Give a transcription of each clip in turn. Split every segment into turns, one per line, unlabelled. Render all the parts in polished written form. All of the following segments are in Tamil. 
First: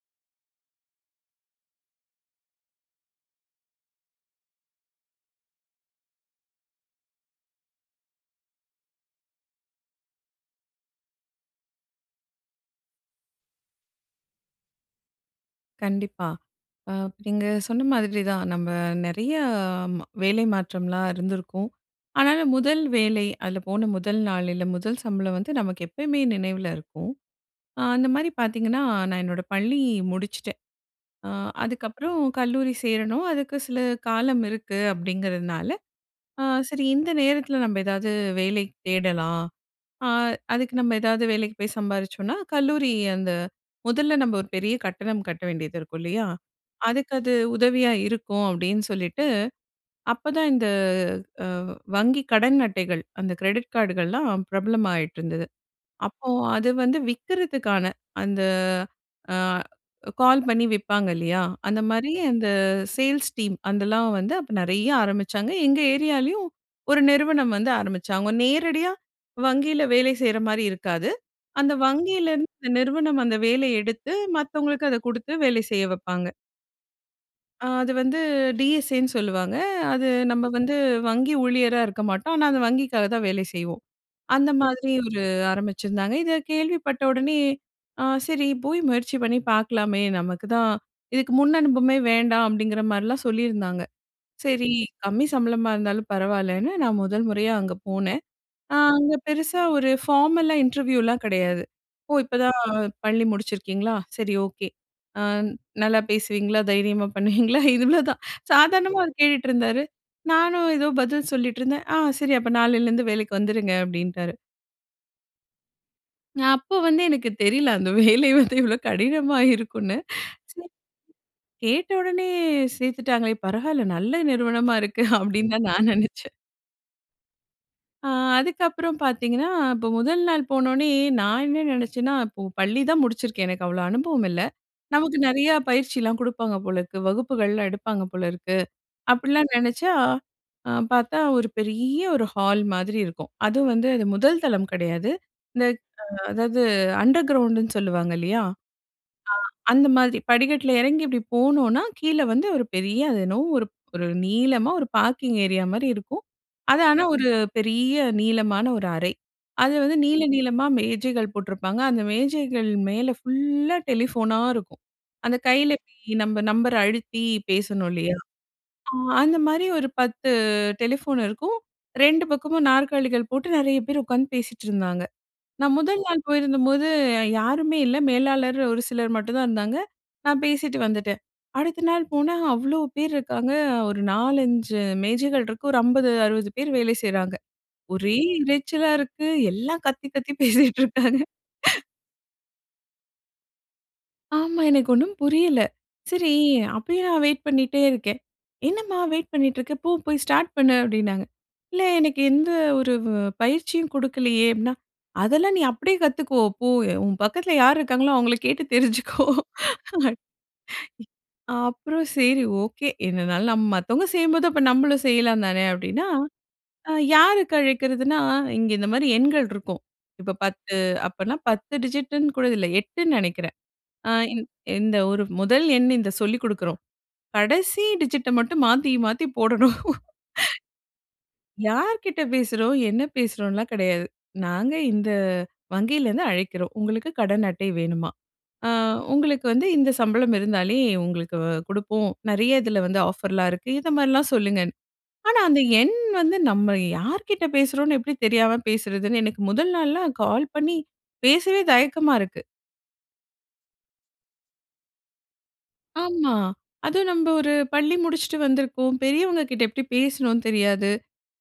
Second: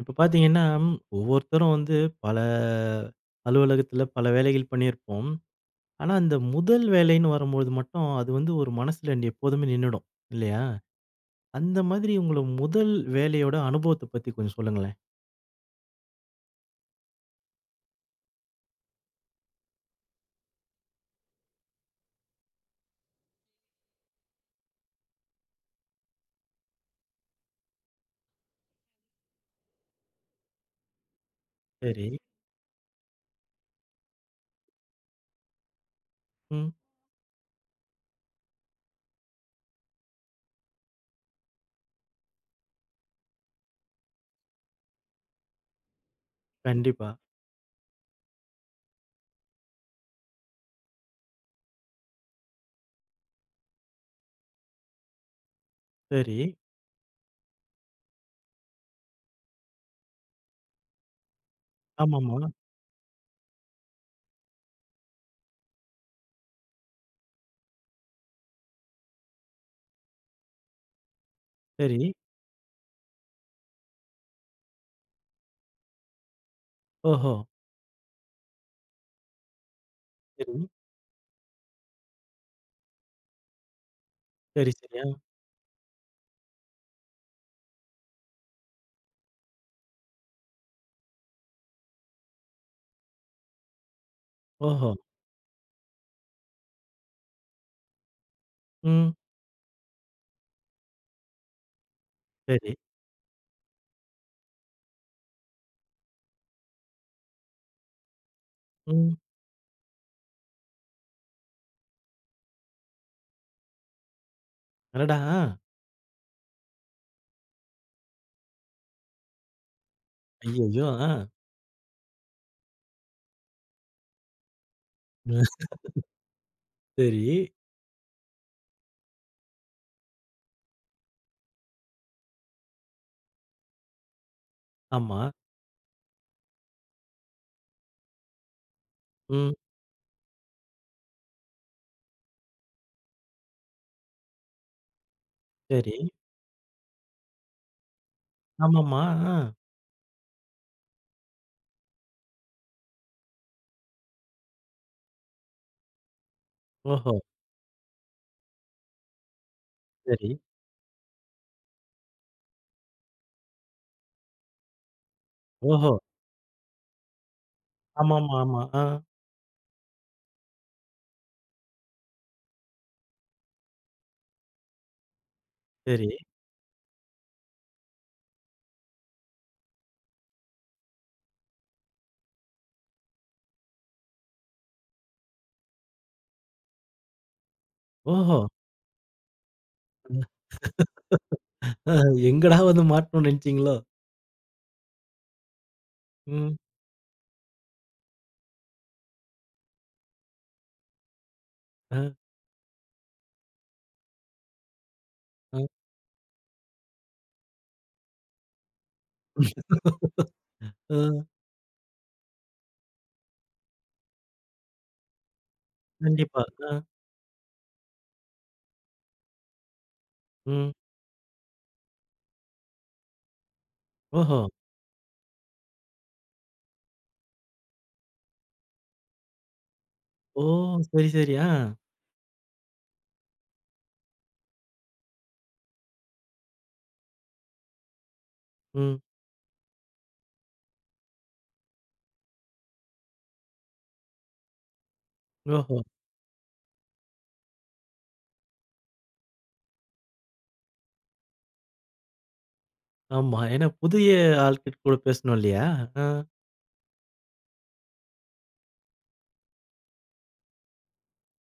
இப்ப பார்த்தீங்கன்னா, ஒவ்வொருத்தரும் வந்து பல அலுவலகத்தில பல வேலைகள் பண்ணியிருப்போம். ஆனா, அந்த முதல் வேலைன்னு வரும்போது மட்டும் அது வந்து ஒரு மனசுல நீ எப்போதுமே நின்னுடும். இல்லையா? அந்த மாதிரி உங்கள முதல் வேலையோட அனுபவத்த பத்தி கொஞ்சம் சொல்லுங்களேன்.
கண்டிப்பா. அ நீங்க சொன்ன மாதிரி தான். நம்ம நெறைய வேலை மாற்றம்லாம் இருந்திருக்கும். ஆனாலும் முதல் வேலை, அதுல போன முதல் நாள், இல்ல முதல் சம்பளம் வந்து நமக்கு எப்பயுமே நினைவுல இருக்கும். அந்த மாரி பார்த்தீங்கன்னா, நான் என்னோட பள்ளி முடிச்சுட்டேன். அ
சரி.
அதுக்கப்புறம் கல்லூரி சேரணும். அதுக்கு சில காலம் இருக்கு அப்படிங்கிறதுனால, அ
ம்.
சரி இந்த நேரத்தில நம்ம ஏதாவது வேலை தேடலாம். ஆ, அதுக்கு நம்ம ஏதாவது வேலைக்கு போய் சம்பாரிச்சோம்னா, கல்லூரி அந்த முதல்ல நம்ம ஒரு பெரிய கட்டணம் கட்ட வேண்டியது இருக்கும் இல்லையா?
கண்டிப்பா.
அதுக்கு அது உதவியா இருக்கும் அப்படின்னு சொல்லிட்டு, அப்பதான் இந்த அ வங்கி கடன் அட்டைகள், அந்த கிரெடிட் கார்டுகள்லாம் பிரபலமாயிட்டு இருந்தது. அப்போ
சரி.
அது வந்து விக்கிறதுக்கான அந்த அ கால் பண்ணி விப்பாங்க இல்லையா? அந்த மாரி
ஆமாமா.
அந்த சேல்ஸ் டீம் அதெல்லாம் வந்து அப்ப நெறைய ஆரம்பிச்சாங்க. எங்க ஏரியாலயும் ஒரு நிறுவனம் வந்து ஆரம்பிச்சாங்க. நேரடியா வங்கியில வேலை செய்ற மாரி இருக்காது. அந்த
சரி.
வங்கியிலருந்து இந்த நிறுவனம் அந்த வேலைய எடுத்து மத்தவங்களுக்கு அத குடுத்து வேலை செய்ய வைப்பாங்க.
ஓஹோ!
அது வந்து டிஎஸ்ஏன்னு சொல்லுவாங்க. அது நம்ம
சரி.
வந்து வங்கி ஊழியரா இருக்க மாட்டோம். ஆனா அந்த வங்கிக்காக தான் வேலை செய்வோம். அந்த
சரி,
மாதிரி
சரி. ஆ.
ஒரு ஆரம்பிச்சிருந்தாங்க. இத கேள்விப்பட்ட உடனே, ஆ சரி போய் முயற்சி பண்ணி பார்க்கலாமே! நமக்கு தான் இதுக்கு முன் அனுபவமே வேண்டாம் அப்டிங்கிற மாரிலாம் சொல்லியிருந்தாங்க. சரி
ஓஹோ!
கம்மி சம்பளமா இருந்தாலும் பரவாயில்லன்னு நான் முதல் முறையா அங்க போனேன். ஆ
ம்.
அங்க பெருசா ஒரு ஃபார்மலா இன்டர்வியூலாம் கிடையாது. ஓ! இப்பதான்
சரி.
பள்ளி முடிச்சிருக்கீங்களா? சரி ஓகே. ஆ நல்லா பேசுவீங்களா? தைரியமா பண்ணுவீங்களா? இவ்ளோதான். சாதாரணமா அவரு
ம்.
கேட்டுட்டு இருந்தாரு. நானும் ஏதோ பதில் சொல்லிட்டு இருந்தேன். ஆ சரி அப்ப நாளைலருந்து வேலைக்கு வந்துருங்க அப்டின்ட்டாரு.
அடடா! ஆ.
நான் அப்போ வந்து எனக்கு தெரியல. அந்த வேலை வந்து இவ்ளோ கடினமா இருக்கும்ன்னு. சரி
ஐயய்யோ! ஆ.
கேட்ட உடனே சேர்த்துட்டாங்களே! பரவால்ல நல்ல நிறுவனமா இருக்கு அப்படின்னு தான் நான் நெனச்சேன்.
சரி.
ஆ அதுக்கப்புறம் பார்த்தீங்கன்னா, இப்போ முதல் நாள் போனோனே நான் என்ன நெனச்சேன்னா, இப்போ பள்ளி தான் முடிச்சிருக்கேன். எனக்கு அவ்வளோ அனுபவம் இல்ல. நமக்கு
ஆமா.
நெறையா பயிற்சிலாம் குடுப்பாங்க போல இருக்கு. வகுப்புகள்லாம் எடுப்பாங்க போல இருக்கு. அப்படிலாம்
ம்.
நெனச்சா, பார்த்தா ஒரு பெரிய ஒரு ஹால் மாதிரி இருக்கும். அதுவும் வந்து அது முதல் தளம் கிடையாது. இந்த
சரி.
அதாவது அண்டர் கிரவுண்டுன்னு சொல்லுவாங்க இல்லையா?
ஆமாமா. ஆ.
அந்த மாதிரி படிக்கட்டில இறங்கி இப்படி போனோம்னா, கீழ வந்து ஒரு பெரிய அது என்னவோ ஒரு ஒரு நீளமா ஒரு பார்க்கிங் ஏரியா மாரி இருக்கும். அது ஆனா சரி.
ஓஹோ!
ஒரு பெரிய நீளமான ஒரு அறை. அது வந்து நீள
சரி.
நீளமா மேஜைகள் போட்டிருப்பாங்க. அந்த மேஜைகள் மேல ஃபுல்லா டெலிஃபோனா இருக்கும். அந்த கையில
ஓஹோ!
இப்படி நம்ம நம்பர் அழுத்தி பேசணும் இல்லையா?
ஆமாமா, ஆமா. ஆ
அ அந்த மாரி ஒரு 10 டெலிஃபோன் இருக்கும். 2 பக்கமும் நாற்காலிகள் போட்டு நெறைய பேர் உட்கார்ந்து பேசிட்டு இருந்தாங்க. நான் முதல்
சரி.
நாள் போயிருந்தபோது யாருமே இல்ல. மேலாளர் ஒரு சிலர் மட்டும் தான் இருந்தாங்க. நான் பேசிட்டு வந்துட்டேன். அடுத்த நாள் போனா அவ்ளோ பேர் இருக்காங்க. ஒரு 4, 5 மேஜைகள் இருக்கு. ஒரு 50, 60 பேர் வேலை செய்றாங்க. ஒரே
ஓஹோ!
இரைச்சலா இருக்கு. எல்லாம் கத்தி கத்தி பேசிட்டு இருக்காங்க.
அஹ எங்கடா வந்து மாட்டணும்னு நெனச்சீங்களோ?
ஆமா. எனக்கு ஒண்ணும் புரியல. சரி,
ம்.
அப்பயும் நான் வெயிட் பண்ணிட்டே இருக்கேன். "என்னம்மா வெயிட் பண்ணிட்டு இருக்க? போ போய் ஸ்டார்ட் பண்ணு" அப்படின்னாங்க. "இல்ல
அ,
எனக்கு எந்த ஒரு பயிற்சியும் குடுக்கலையே" அப்படின்னா, "அதெல்லாம்
அ,
நீ அப்படியே கத்துக்கோ. போ உன் பக்கத்துல யார் இருக்காங்களோ அவங்கள கேட்டு தெரிஞ்சுக்கோ."
அ.
அப்புறம் சரி ஓகே. என்னனாலும் நம்ம மத்தவங்க செய்யும்போது அப்ப நம்மளும் செய்யலாம் தானே அப்படின்னா,
கண்டிப்பா. அ,
யாருக்கு அழைக்கிறதுன்னா, இங்க இந்த மாரி எண்கள் இருக்கும். இப்ப
ம்.
10 அப்பன்னா 10 டிஜிட்டுன்னு கூட இல்ல 8ன்னு நெனைக்கிறேன். ஆ
ஓஹோ!
இந்த ஒரு முதல் எண் இந்த சொல்லிக் குடுக்குறோம். கடைசி டிஜிட்ட மட்டும் மாத்தி மாத்தி போடணும்.
ஓ! சரி, சரி. ஆ.
யார்கிட்ட பேசுறோம், என்ன பேசுறோம்லாம் கிடையாது. நாங்க இந்த வங்கியிலேருந்து அழைக்கிறோம். உங்களுக்கு கடன் அட்டை வேணுமா? ஆ
ம்.
உங்களுக்கு வந்து இந்த சம்பளம் இருந்தாலே உங்களுக்கு குடுப்போம். நெறைய இதில வந்து ஆஃபர்லாம் இருக்கு. இந்த மாரிலாம் சொல்லுங்கன்னு. ஆனா அந்த
ஓஹோ!
எண் வந்து நம்ம யார்கிட்ட பேசுறோம்னு எப்படி தெரியாம பேசுறதுன்னு எனக்கு முதல் நாள்லாம் கால் பண்ணி பேசவே தயக்கமா இருக்கு.
ஆமா. ஏன்னா புதிய ஆட்கள் கூட பேசணும் இல்லையா? அ,
ஆமா. அதுவும் நம்ப ஒரு பள்ளி முடிச்சுட்டு வந்திருக்கோம். பெரியவங்க கிட்ட எப்படி பேசணும்னு தெரியாது.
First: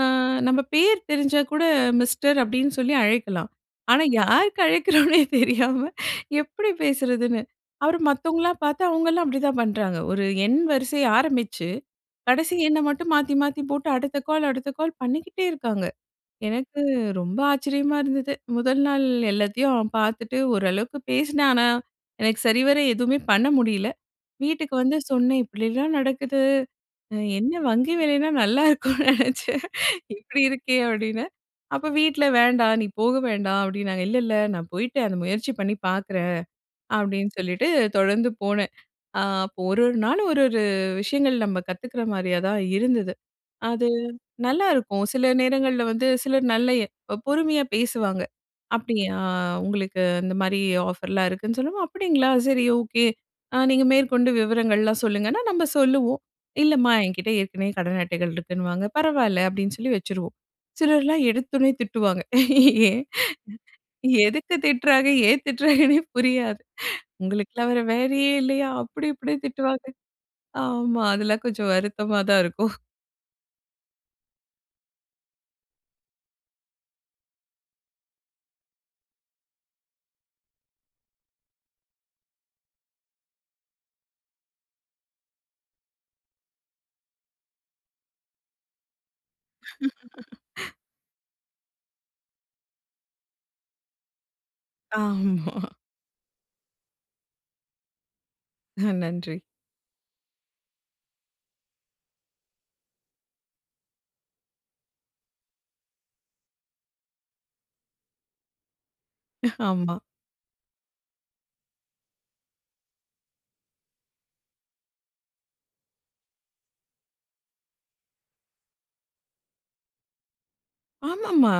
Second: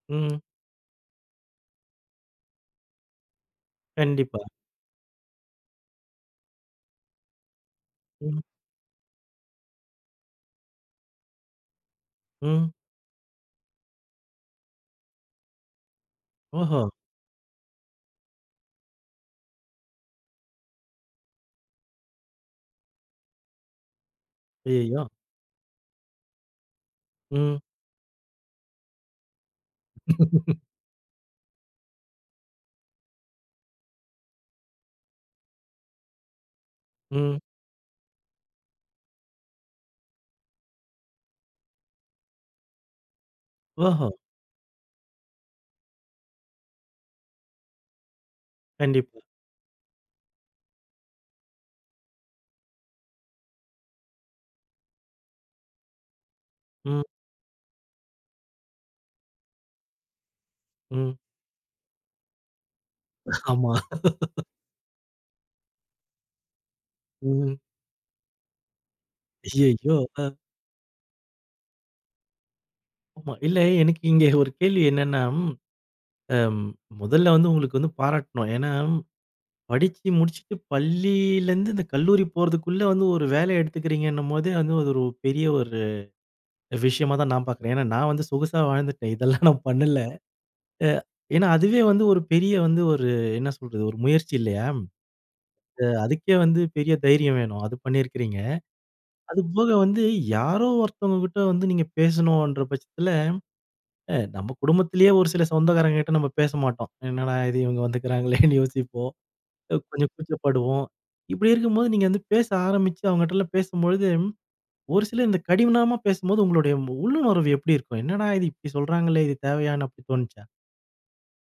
ஆ
ம்.
நம்ம பேர் தெரிஞ்சா கூட மிஸ்டர் அப்படின்னு சொல்லி அழைக்கலாம். ஆனா
கண்டிப்பா.
யாருக்கு அழைக்கிறோம்னே தெரியாம எப்படி பேசுறதுன்னு. அப்புறம்
ம்,
மத்தவங்களா பாத்து அவங்கலாம் அப்படிதான் பண்றாங்க. ஒரு எண் வரிசை ஆரம்பிச்சு, கடைசி
ம்.
எண்ண மட்டும் மாத்தி மாத்தி போட்டு அடுத்த கால், அடுத்த கால் பண்ணிக்கிட்டே இருக்காங்க. எனக்கு
ஓஹோ!
ரொம்ப ஆச்சரியமா இருந்தது. முதல் நாள் எல்லாத்தையும் பாத்துட்டு ஓரளவுக்கு பேசினேன். ஆனா எனக்கு சரிவர எதுவுமே பண்ண முடியல. வீட்டுக்கு வந்து
ஐயய்யோ!
சொன்னேன், "இப்படிலாம் நடக்குது. என்ன
ம்,
வங்கி வேலைன்னா நல்லா இருக்கும்னு நெனச்சேன். இப்படி இருக்கே!" அப்படின்னு. அப்ப வீட்ல வேண்டாம், நீ போக வேண்டாம் அப்படின்னாங்க. "இல்ல, இல்ல நான் போயிட்டு அந்த முயற்சி பண்ணி பார்க்குறேன்" அப்படின்னு
ம்.
சொல்லிட்டு தொடர்ந்து போனேன். அப்போ ஒரு ஒரு நாள் ஒரு ஒரு விஷயங்கள் நம்ம கத்துக்கிற மாரியா தான் இருந்தது. அது
ஓஹோ!
நல்லா இருக்கும். சில நேரங்கள்ல வந்து சிலர் நல்ல பொறுமையா பேசுவாங்க. "அப்படியா?
கண்டிப்பா.
உங்களுக்கு இந்த மாரி ஆஃபர்லாம் இருக்குன்னு" சொல்லுவோம். "அப்படிங்களா? சரி ஓகே. நீங்க மேற்கொண்டு விவரங்கள்லாம் சொல்லுங்கன்னா" நம்ம சொல்லுவோம். "இல்லம்மா
ம்,
என்கிட்ட ஏற்கனவே கடன் அட்டைகள் இருக்குன்னுவாங்க." "பரவால்ல" அப்படின்னு சொல்லி வச்சுருவோம்.
ம்.
சிலர்லாம் எடுத்தோனே திட்டுவாங்க. ஏன்
ஆமா.
எதுக்கு திட்டுறாங்க? ஏன் திட்டுறாங்கன்னே புரியாது.
ம்.
"உங்களுக்கெல்லாம் வேற வேலையே இல்லையா?" அப்படி இப்படி திட்டுவாங்க.
ஐயய்யோ! அ,
ஆமா. அதெல்லாம் கொஞ்சம் வருத்தமா தான் இருக்கும்.
ஆமா. இல்ல எனக்கு இங்க ஒரு கேள்வி என்னன்னா அம் முதல்ல வந்து உங்களுக்கு வந்து பாராட்டணும். ஏன்னா, படிச்சு முடிச்சுட்டு பள்ளியிலேருந்து இந்த கல்லூரி போறதுக்குள்ள வந்து ஒரு வேலை எடுத்துக்கிறீங்கன்னும் போதே வந்து அது ஒரு பெரிய ஒரு விஷயமா தான் நான் பார்க்குறேன். ஏன்னா நான் வந்து சொகுசா வாழ்ந்துட்டேன். இதெல்லாம் நான் பண்ணல. அ ஏன்னா அதுவே வந்து ஒரு பெரிய வந்து ஒரு என்ன சொல்றது? ஒரு முயற்சி இல்லையா?
ஆமா.
அதுக்கே வந்து பெரிய தைரியம் வேணும். அது பண்ணியிருக்கிறீங்க.
நன்றி.
அதுபோக வந்து யாரோ ஒருத்தவங்க கிட்ட வந்து நீங்க பேசணுன்ற பட்சத்தில, நம்ம குடும்பத்திலேயே ஒரு சில சொந்தக்காரங்க கிட்ட நம்ம பேச மாட்டோம். என்னடா இது இவங்க வந்துக்கிறாங்களேன்னு யோசிப்போம்.
ஆமா.
கொஞ்சம் கூச்சப்படுவோம். இப்படி இருக்கும்போது நீங்க வந்து பேச ஆரம்பிச்சு அவங்கட்டலாம் பேசும்பொழுது, ஒரு சிலர் இந்த கடினமா பேசும்போது உங்களுடைய உள்ளுணர்வு எப்படி இருக்கும்? என்னடா இது இப்படி சொல்றாங்களே! இது தேவையான்னு அப்படி தோணுச்சா?
ஆமாமா.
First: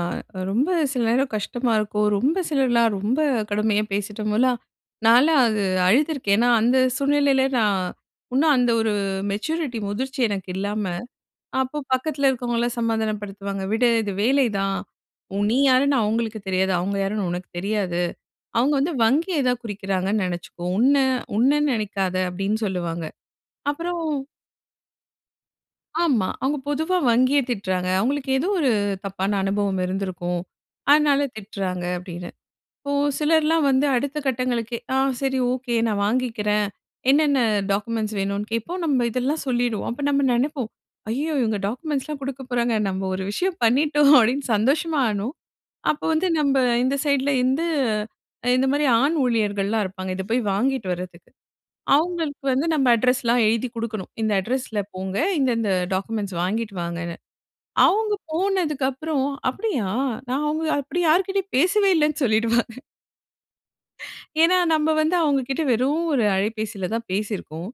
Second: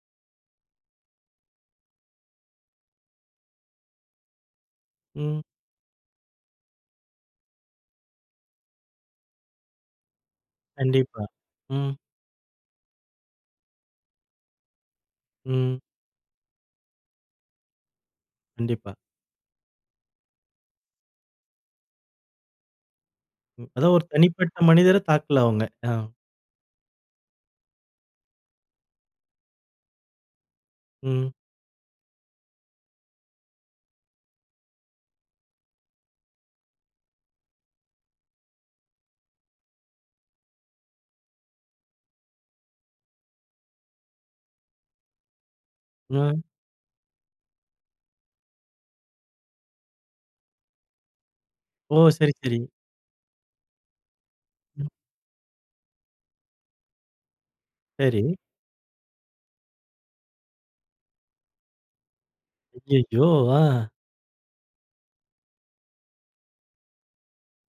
ரொம்ப சில நேரம் கஷ்டமா இருக்கும். ரொம்ப சிலர்லாம் ரொம்ப கடுமையா பேசிட்ட போலாம், நான்லாம்
ம்.
அது அழுதுருக்கேன். ஏன்னா, அந்த சூழ்நிலையில நான் இன்னும் அந்த ஒரு மெச்சூரிட்டி முதிர்ச்சி எனக்கு இல்லாம,
கண்டிப்பா.
அப்போ
ம்.
பக்கத்துல இருக்கவங்கலாம் சமாதானப்படுத்துவாங்க. "விடு இது வேலைதான். நீ
ம்.
யாருன்னு அவங்களுக்கு தெரியாது. அவங்க யாருன்னு உனக்கு தெரியாது. அவங்க வந்து
கண்டிப்பா.
வங்கிய தான் குறிக்கிறாங்கன்னு நெனச்சுக்கோ. உன்னன்னு நெனைக்காத" அப்படின்னு சொல்லுவாங்க.
ம். அதான்
அப்புறம்
ஒரு தனிப்பட்ட மனிதர தாக்கல அவங்க. ஆ.
ஆமா. அவங்க பொதுவா வங்கிய திட்டுறாங்க. அவங்களுக்கு ஏதோ ஒரு தப்பான அனுபவம் இருந்திருக்கும். அதனால
ம்.
திட்டுறாங்க அப்படின்னு. இப்போ சிலர்லாம் வந்து அடுத்த கட்டங்களுக்கு, ஆ சரி ஓகே நான் வாங்கிக்கிறேன். என்னென்ன டாக்குமெண்ட்ஸ் வேணும்னு கேட்போம். நம்ம இதெல்லாம் சொல்லிடுவோம். அப்ப நம்ம நினைப்போம். ஐயோ! இவங்க டாக்குமெண்ட்ஸ்லாம் குடுக்க போறாங்க. நம்ம ஒரு விஷயம் பண்ணிட்டோம் அப்படின்னு சந்தோஷமா ஆனோம். அப்போ
ஆ.
வந்து நம்ம இந்த சைட்ல இருந்து இந்த மாதிரி ஆண் ஊழியர்கள்லாம் இருப்பாங்க. இத போய் வாங்கிட்டு வர்றதுக்கு.
ஓ! சரி,
அவங்களுக்கு
சரி.
வந்து நம்ம அட்ரஸ்லாம் எழுதி குடுக்கணும். இந்த அட்ரஸ்ல
ம்.
போங்க. இந்த இந்த டாக்குமெண்ட்ஸ் வாங்கிட்டு வாங்கன்னு. அவங்க
சரி.
போனதுக்கப்புறம், "அப்படியா? நான் அவங்க அப்படி யார்கிட்டயும் பேசவே இல்லன்னு" சொல்லிடுவாங்க.
ஐயய்யோ! ஆ.
ஏன்னா நம்ம வந்து அவங்க கிட்ட வெறும் ஒரு அலைபேசியில தான் பேசியிருக்கோம்.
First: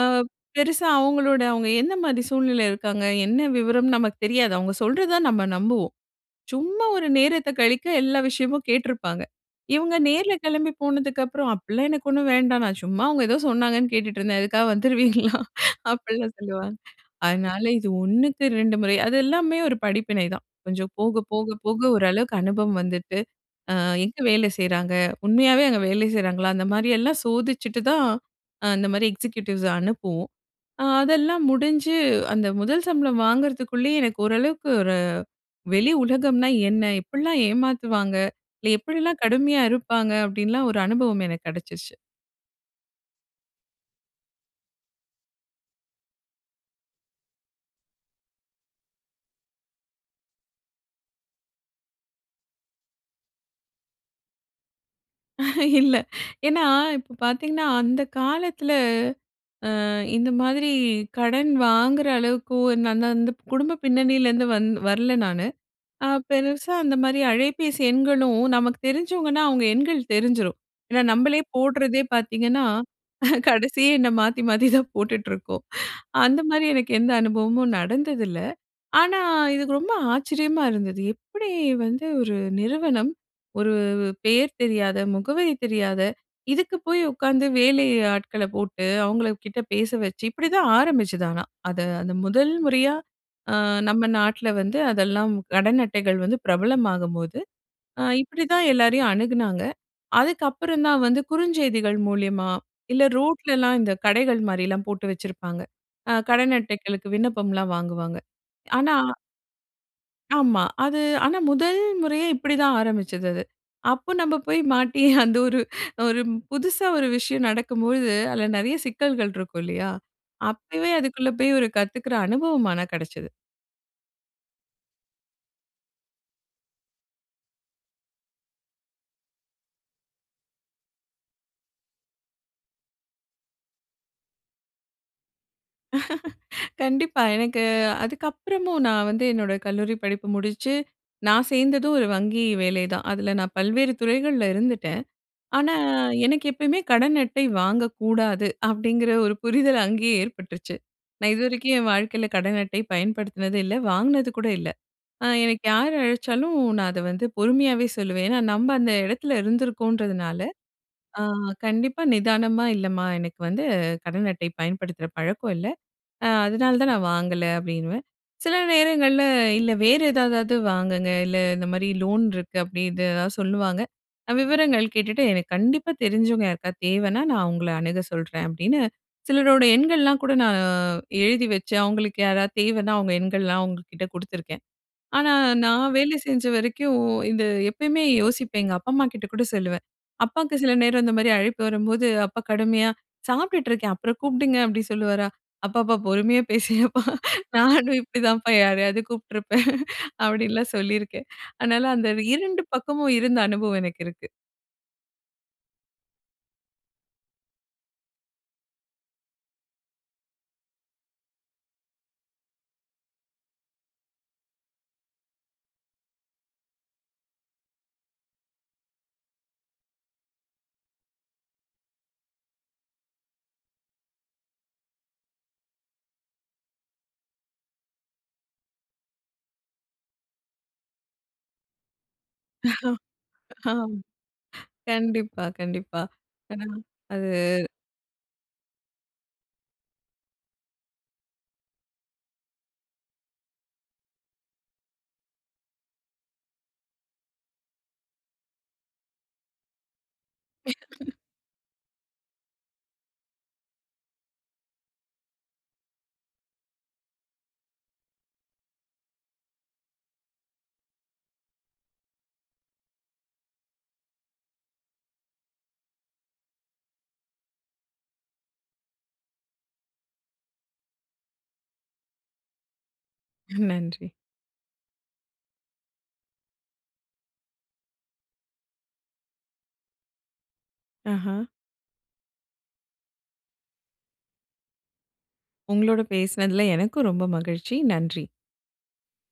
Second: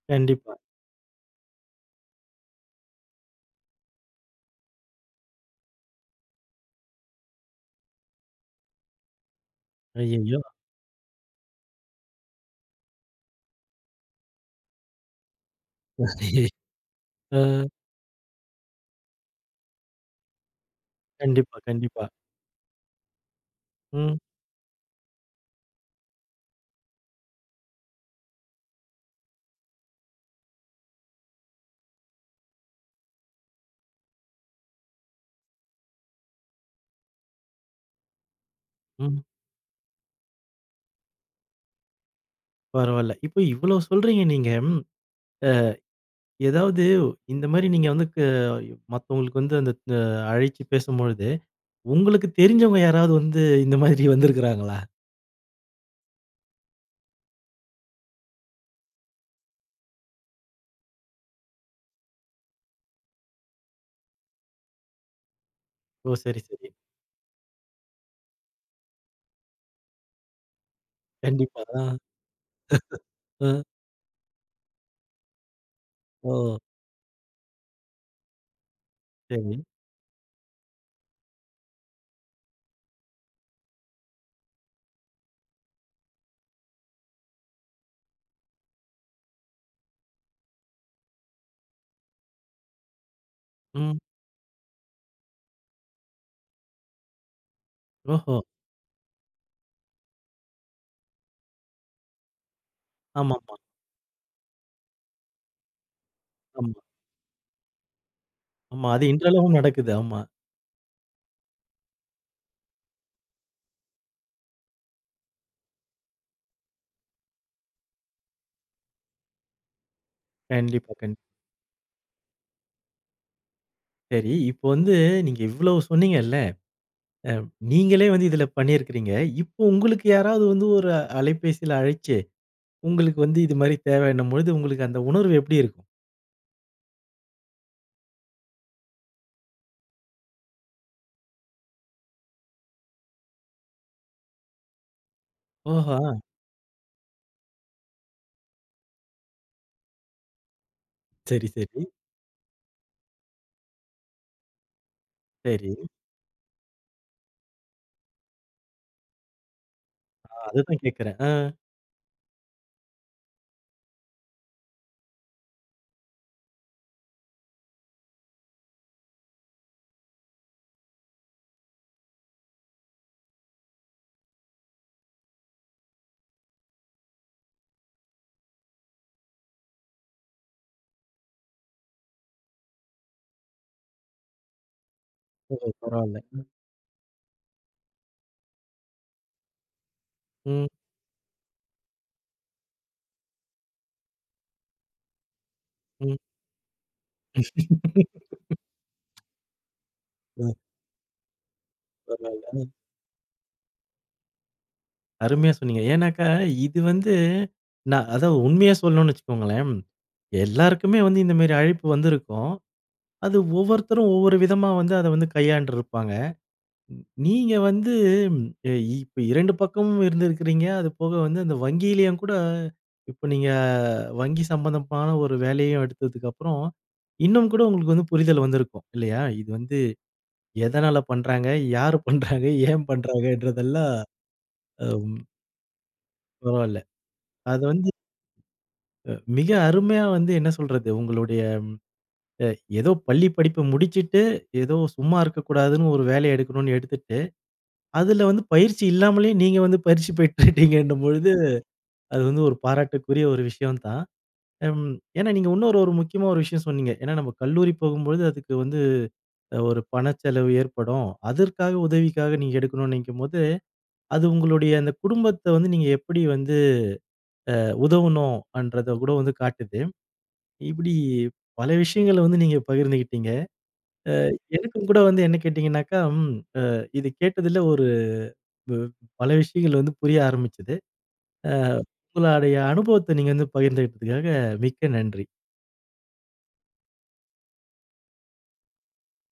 அ
கண்டிப்பா.
பெருசா அவங்களோட அவங்க என்ன மாரி சூழ்நிலையில இருக்காங்க? என்ன விவரம்னு நமக்கு தெரியாது. அவங்க சொல்றத தான் நம்ம நம்புவோம். சும்மா ஒரு நேரத்த கழிக்க எல்லா விஷயமும் கேட்டிருப்பாங்க. இவங்க நேர்ல
ஐயய்யோ!
கிளம்பி போனதுக்கப்புறம், "அப்பலாம் எனக்கு ஒண்ணும் வேண்டாம். நான் சும்மா அவங்க ஏதோ சொன்னாங்கன்னு கேட்டுட்டுருந்தேன். அதுக்காக வந்துருவீங்களா?" அப்படிலாம் சொல்லுவாங்க.
ஆ.
அதனால இது 1க்கு 2 முறை அது எல்லாமே ஒரு படிப்பினை தான். கொஞ்சம் போக போக
கண்டிப்பா,
போக
கண்டிப்பா.
ஓரளவுக்கு அனுபவம் வந்துட்டு, அ எங்க
ம்.
வேலை செய்றாங்க? உண்மையாவே அங்க வேலை செய்றாங்களா? அந்த மாரி எல்லாம் சோதிச்சுட்டு தான் இந்த மாரி எக்ஸிக்யூட்டிவ்ஸ அனுப்புவோம். அதெல்லாம் முடிஞ்சு அந்த முதல் சம்பளம் வாங்குறதுக்குள்ளயே எனக்கு ஓரளவுக்கு வெளி உலகம்னா என்ன? எப்படிலாம் ஏமாத்துவாங்க? இல்ல எப்படிலாம்
ம்.
கடுமையா இருப்பாங்க? அப்படின்லாம் ஒரு அனுபவம் எனக்கு கிடைச்சிருச்சு.
பரவால்ல. இப்போ இவ்வளோ சொல்றீங்க நீங்க. ம், ஏதாவது இந்த மாரி நீங்க வந்து மத்தவங்களுக்கு வந்து அந்த அ அழைச்சு பேசும்பொழுது, உங்களுக்கு தெரிஞ்சவங்க யாராவது வந்து இந்த மாதிரி வந்திருக்கிறாங்களா?
இல்ல. ஏன்னா, இப்ப பார்த்தீங்கன்னா, அந்த காலத்துல இந்த மாதிரி கடன் வாங்குற அளவுக்கு ஒரு நான் அந்த அந்த குடும்ப பின்னணியிலேருந்து வரல நானு.
ஓ! சரி, சரி.
பெருசா அந்த மாரி அழைபேசி எண்களும் நமக்கு தெரிஞ்சவங்கன்னா அவங்க எண்கள் தெரிஞ்சிரும். ஏன்னா நம்மளே
கண்டிப்பா. ஆ,
போடுறதே பார்த்தீங்கன்னா,
ஆ.
கடைசியே என்ன மாத்தி மாத்தி தான் போட்டுட்டுருக்கோம்.
ஓ!
அந்த மாரி எனக்கு எந்த அனுபவமும் நடந்ததில்ல. ஆனா,
சரி.
இதுக்கு ரொம்ப ஆச்சரியமா இருந்தது. எப்படி வந்து ஒரு நிறுவனம், ஒரு பெயர் தெரியாத, முகவரி தெரியாத, இதுக்கு போய் உட்காந்து வேலை ஆட்கள போட்டு, அவங்ககிட்ட பேச வச்சு, இப்படிதான் ஆரம்பிச்சது ஆனா. அது அந்த முதல் முறையா அ
ம்.
நம்ம நாட்ல வந்து அதெல்லாம் கடன் அட்டைகள் வந்து பிரபலமாகும்போது,
ஓஹோ!
இப்படிதான் எல்லாரையும் அணுகுனாங்க. அதுக்கப்புறம் தான் வந்து குறுஞ்செய்திகள் மூலியமா, இல்ல
ஆமாமா.
ரோட்லலாம் இந்த கடைகள் மாரிலாம் போட்டு வச்சிருப்பாங்க. கடன்
ஆமா. ஆமா.
அட்டைகளுக்கு விண்ணப்பம்லாம் வாங்குவாங்க.
ஆமா
ஆனா
அது இன்றளவும் நடக்குது. ஆமா.
ஆமா. அது ஆனா முதல் முறையே இப்படிதான் ஆரம்பிச்சது அது. அப்போ நம்ம போய் மாட்டி அந்த ஒரு ஒரு புதுசா ஒரு விஷயம் நடக்கும்பொழுது, அதுல நெறைய சிக்கல்கள் இருக்கும் இல்லையா? அப்பவே
கண்டிப்பா,
அதுக்குள்ள
கண்டிப்பா.
போய் ஒரு கத்துக்கிற அனுபவம் ஆனா கிடைச்சது.
சரி, இப்போ வந்து நீங்க இவ்வளவு சொன்னீங்கல்ல, நீங்களே வந்து இதில பண்ணியிருக்கிறீங்க. இப்போ உங்களுக்கு யாராவது வந்து ஒரு அலைபேசியில அழைச்சு, உங்களுக்கு வந்து இது மாரி தேவைன்னும் பொழுது, உங்களுக்கு அந்த உணர்வு எப்படி இருக்கும்?
கண்டிப்பா. எனக்கு அதுக்கப்புறமும் நான் வந்து என்னோட கல்லூரி படிப்பு முடிச்சு, நான் சேர்ந்ததும் ஒரு வங்கி வேலை தான். அதுல நான் பல்வேறு துறைகள்ல இருந்துட்டேன். ஆனா,
ஓஹோ!
எனக்கு எப்பயுமே கடன் அட்டை வாங்கக்கூடாது அப்படிங்கிற ஒரு புரிதல் அங்கேயே ஏற்பட்டுருச்சு. நான்
சரி,
இதுவரைக்கும்
சரி,
என் வாழ்க்கையில கடன் அட்டை பயன்படுத்தினது இல்ல. வாங்கினது கூட இல்ல. எனக்கு
சரி.
யார் அழைச்சாலும் நான் அத வந்து பொறுமையாவே சொல்லுவேன். ஏன்னா, நம்ம அந்த இடத்துல இருந்திருக்கோன்றதுனால,
அதுதான் கேட்கிறேன்.
அ
ஆ.
கண்டிப்பா நிதானமா இல்லம்மா எனக்கு வந்து கடன் அட்டை பயன்படுத்துற பழக்கம் இல்ல. அதனால தான் நான் வாங்கல அப்படின்னுவேன். சில நேரங்கள்ல இல்ல வேற ஏதாவது வாங்குங்க. இல்ல இந்த மாரி லோன் இருக்கு அப்படி இது ஏதாவது சொல்லுவாங்க. நான் விவரங்கள் கேட்டுட்டு எனக்கு கண்டிப்பா தெரிஞ்சவங்க யாருக்கா தேவைன்னா நான் உங்கள அணுக சொல்றேன் அப்படின்னு, சிலரோட எண்கள்லாம் கூட நான் எழுதி வச்சு அவங்களுக்கு யாராவது தேவைன்னா அவங்க எண்கள்லாம் அவங்க கிட்ட குடுத்துருக்கேன். ஆனா,
ஓஹோ!
நான் வேலை
பரவால்ல.
செஞ்ச வரைக்கும் இது எப்பயுமே யோசிப்பேன். எங்க அப்பா, அம்மா கிட்ட கூட சொல்லுவேன். அப்பாக்கு
ம்,
சில நேரம் இந்த மாரி அழைப்பு வரும்போது, அப்பா கடுமையா, "சாப்பிட்டுட்டு இருக்கேன், அப்புறம் கூப்பிடுங்க" அப்படி சொல்லுவாரா. "அப்பாப்பா
ம்.
பொறுமையா பேசுங்கப்பா. நானும் இப்படிதான்ப்பா யாரையாவது கூப்பிட்டுருப்பேன்"
அ
அப்படின்லாம் சொல்லியிருக்கேன். அதனால அந்த
பரவால்ல.
2 பக்கமும் இருந்த அனுபவம் எனக்கு இருக்கு.
அருமையா சொன்னீங்க. ஏன்னாக்கா, இது வந்து நான் அதாவது உண்மையா சொல்லணும்னு வச்சுக்கோங்களேன், எல்லாருக்குமே வந்து இந்த மாரி அழைப்பு வந்திருக்கும். அது ஒவ்வொருத்தரும் ஒவ்வொரு விதமா வந்து அத வந்து கையாண்டுருப்பாங்க. நீங்க வந்து ம், எ இப்ப 2 பக்கமும் இருந்திருக்கிறீங்க. அது போக வந்து அந்த வங்கியிலயும் கூட இப்ப நீங்க வங்கி சம்பந்தமான ஒரு வேலையும் எடுத்ததுக்கப்புறம், இன்னும் கூட உங்களுக்கு வந்து புரிதல் வந்திருக்கும். இல்லையா? இது வந்து எதனால பண்றாங்க? யாரு பண்றாங்க? ஏன்
ஆம்.
பண்றாங்கன்றதெல்லாம் அம்
கண்டிப்பா, கண்டிப்பா. ஆனா
பரவால்ல.
அது
அது வந்து மிக அருமையா வந்து என்ன சொல்றது, உங்களுடைய அ ஏதோ பள்ளி படிப்ப முடிச்சுட்டு, ஏதோ சும்மா இருக்கக்கூடாதுன்னு ஒரு வேலைய எடுக்கணும்னு எடுத்துட்டு, அதுல வந்து பயிற்சி இல்லாமலே நீங்க வந்து பயிற்சி பெற்றுட்டீங்கன்னும் பொழுது, அது வந்து ஒரு பாராட்டுக்குரிய ஒரு விஷயம் தான். ம் ஏன்னா நீங்க இன்னொரு ஒரு முக்கியமா ஒரு விஷயம் சொன்னீங்க. ஏன்னா நம்ம கல்லூரி போகும்பொழுது அதுக்கு வந்து ஒரு பணச்செலவு ஏற்படும். அதற்காக உதவிக்காக நீங்க எடுக்கணும்னு நினைக்கும்போது, அது உங்களுடைய அந்த குடும்பத்த வந்து நீங்க எப்படி வந்து உதவணும்ன்றத கூட வந்து காட்டுது. இப்படி பல விஷயங்கள வந்து நீங்க பகிர்ந்துக்கிட்டீங்க.
நன்றி.
எனக்கும் கூட வந்து என்ன கேட்டீங்கன்னாக்கா, ம் அ இது கேட்டதில ஒரு வ பல விஷயங்கள் வந்து புரிய ஆரம்பிச்சது.
ஆஹா.
அ உங்களுடைய அனுபவத்த நீங்க வந்து பகிர்ந்துகிட்டதுக்காக மிக்க நன்றி.
உங்களோட பேசினதுல எனக்கும் ரொம்ப மகிழ்ச்சி. நன்றி.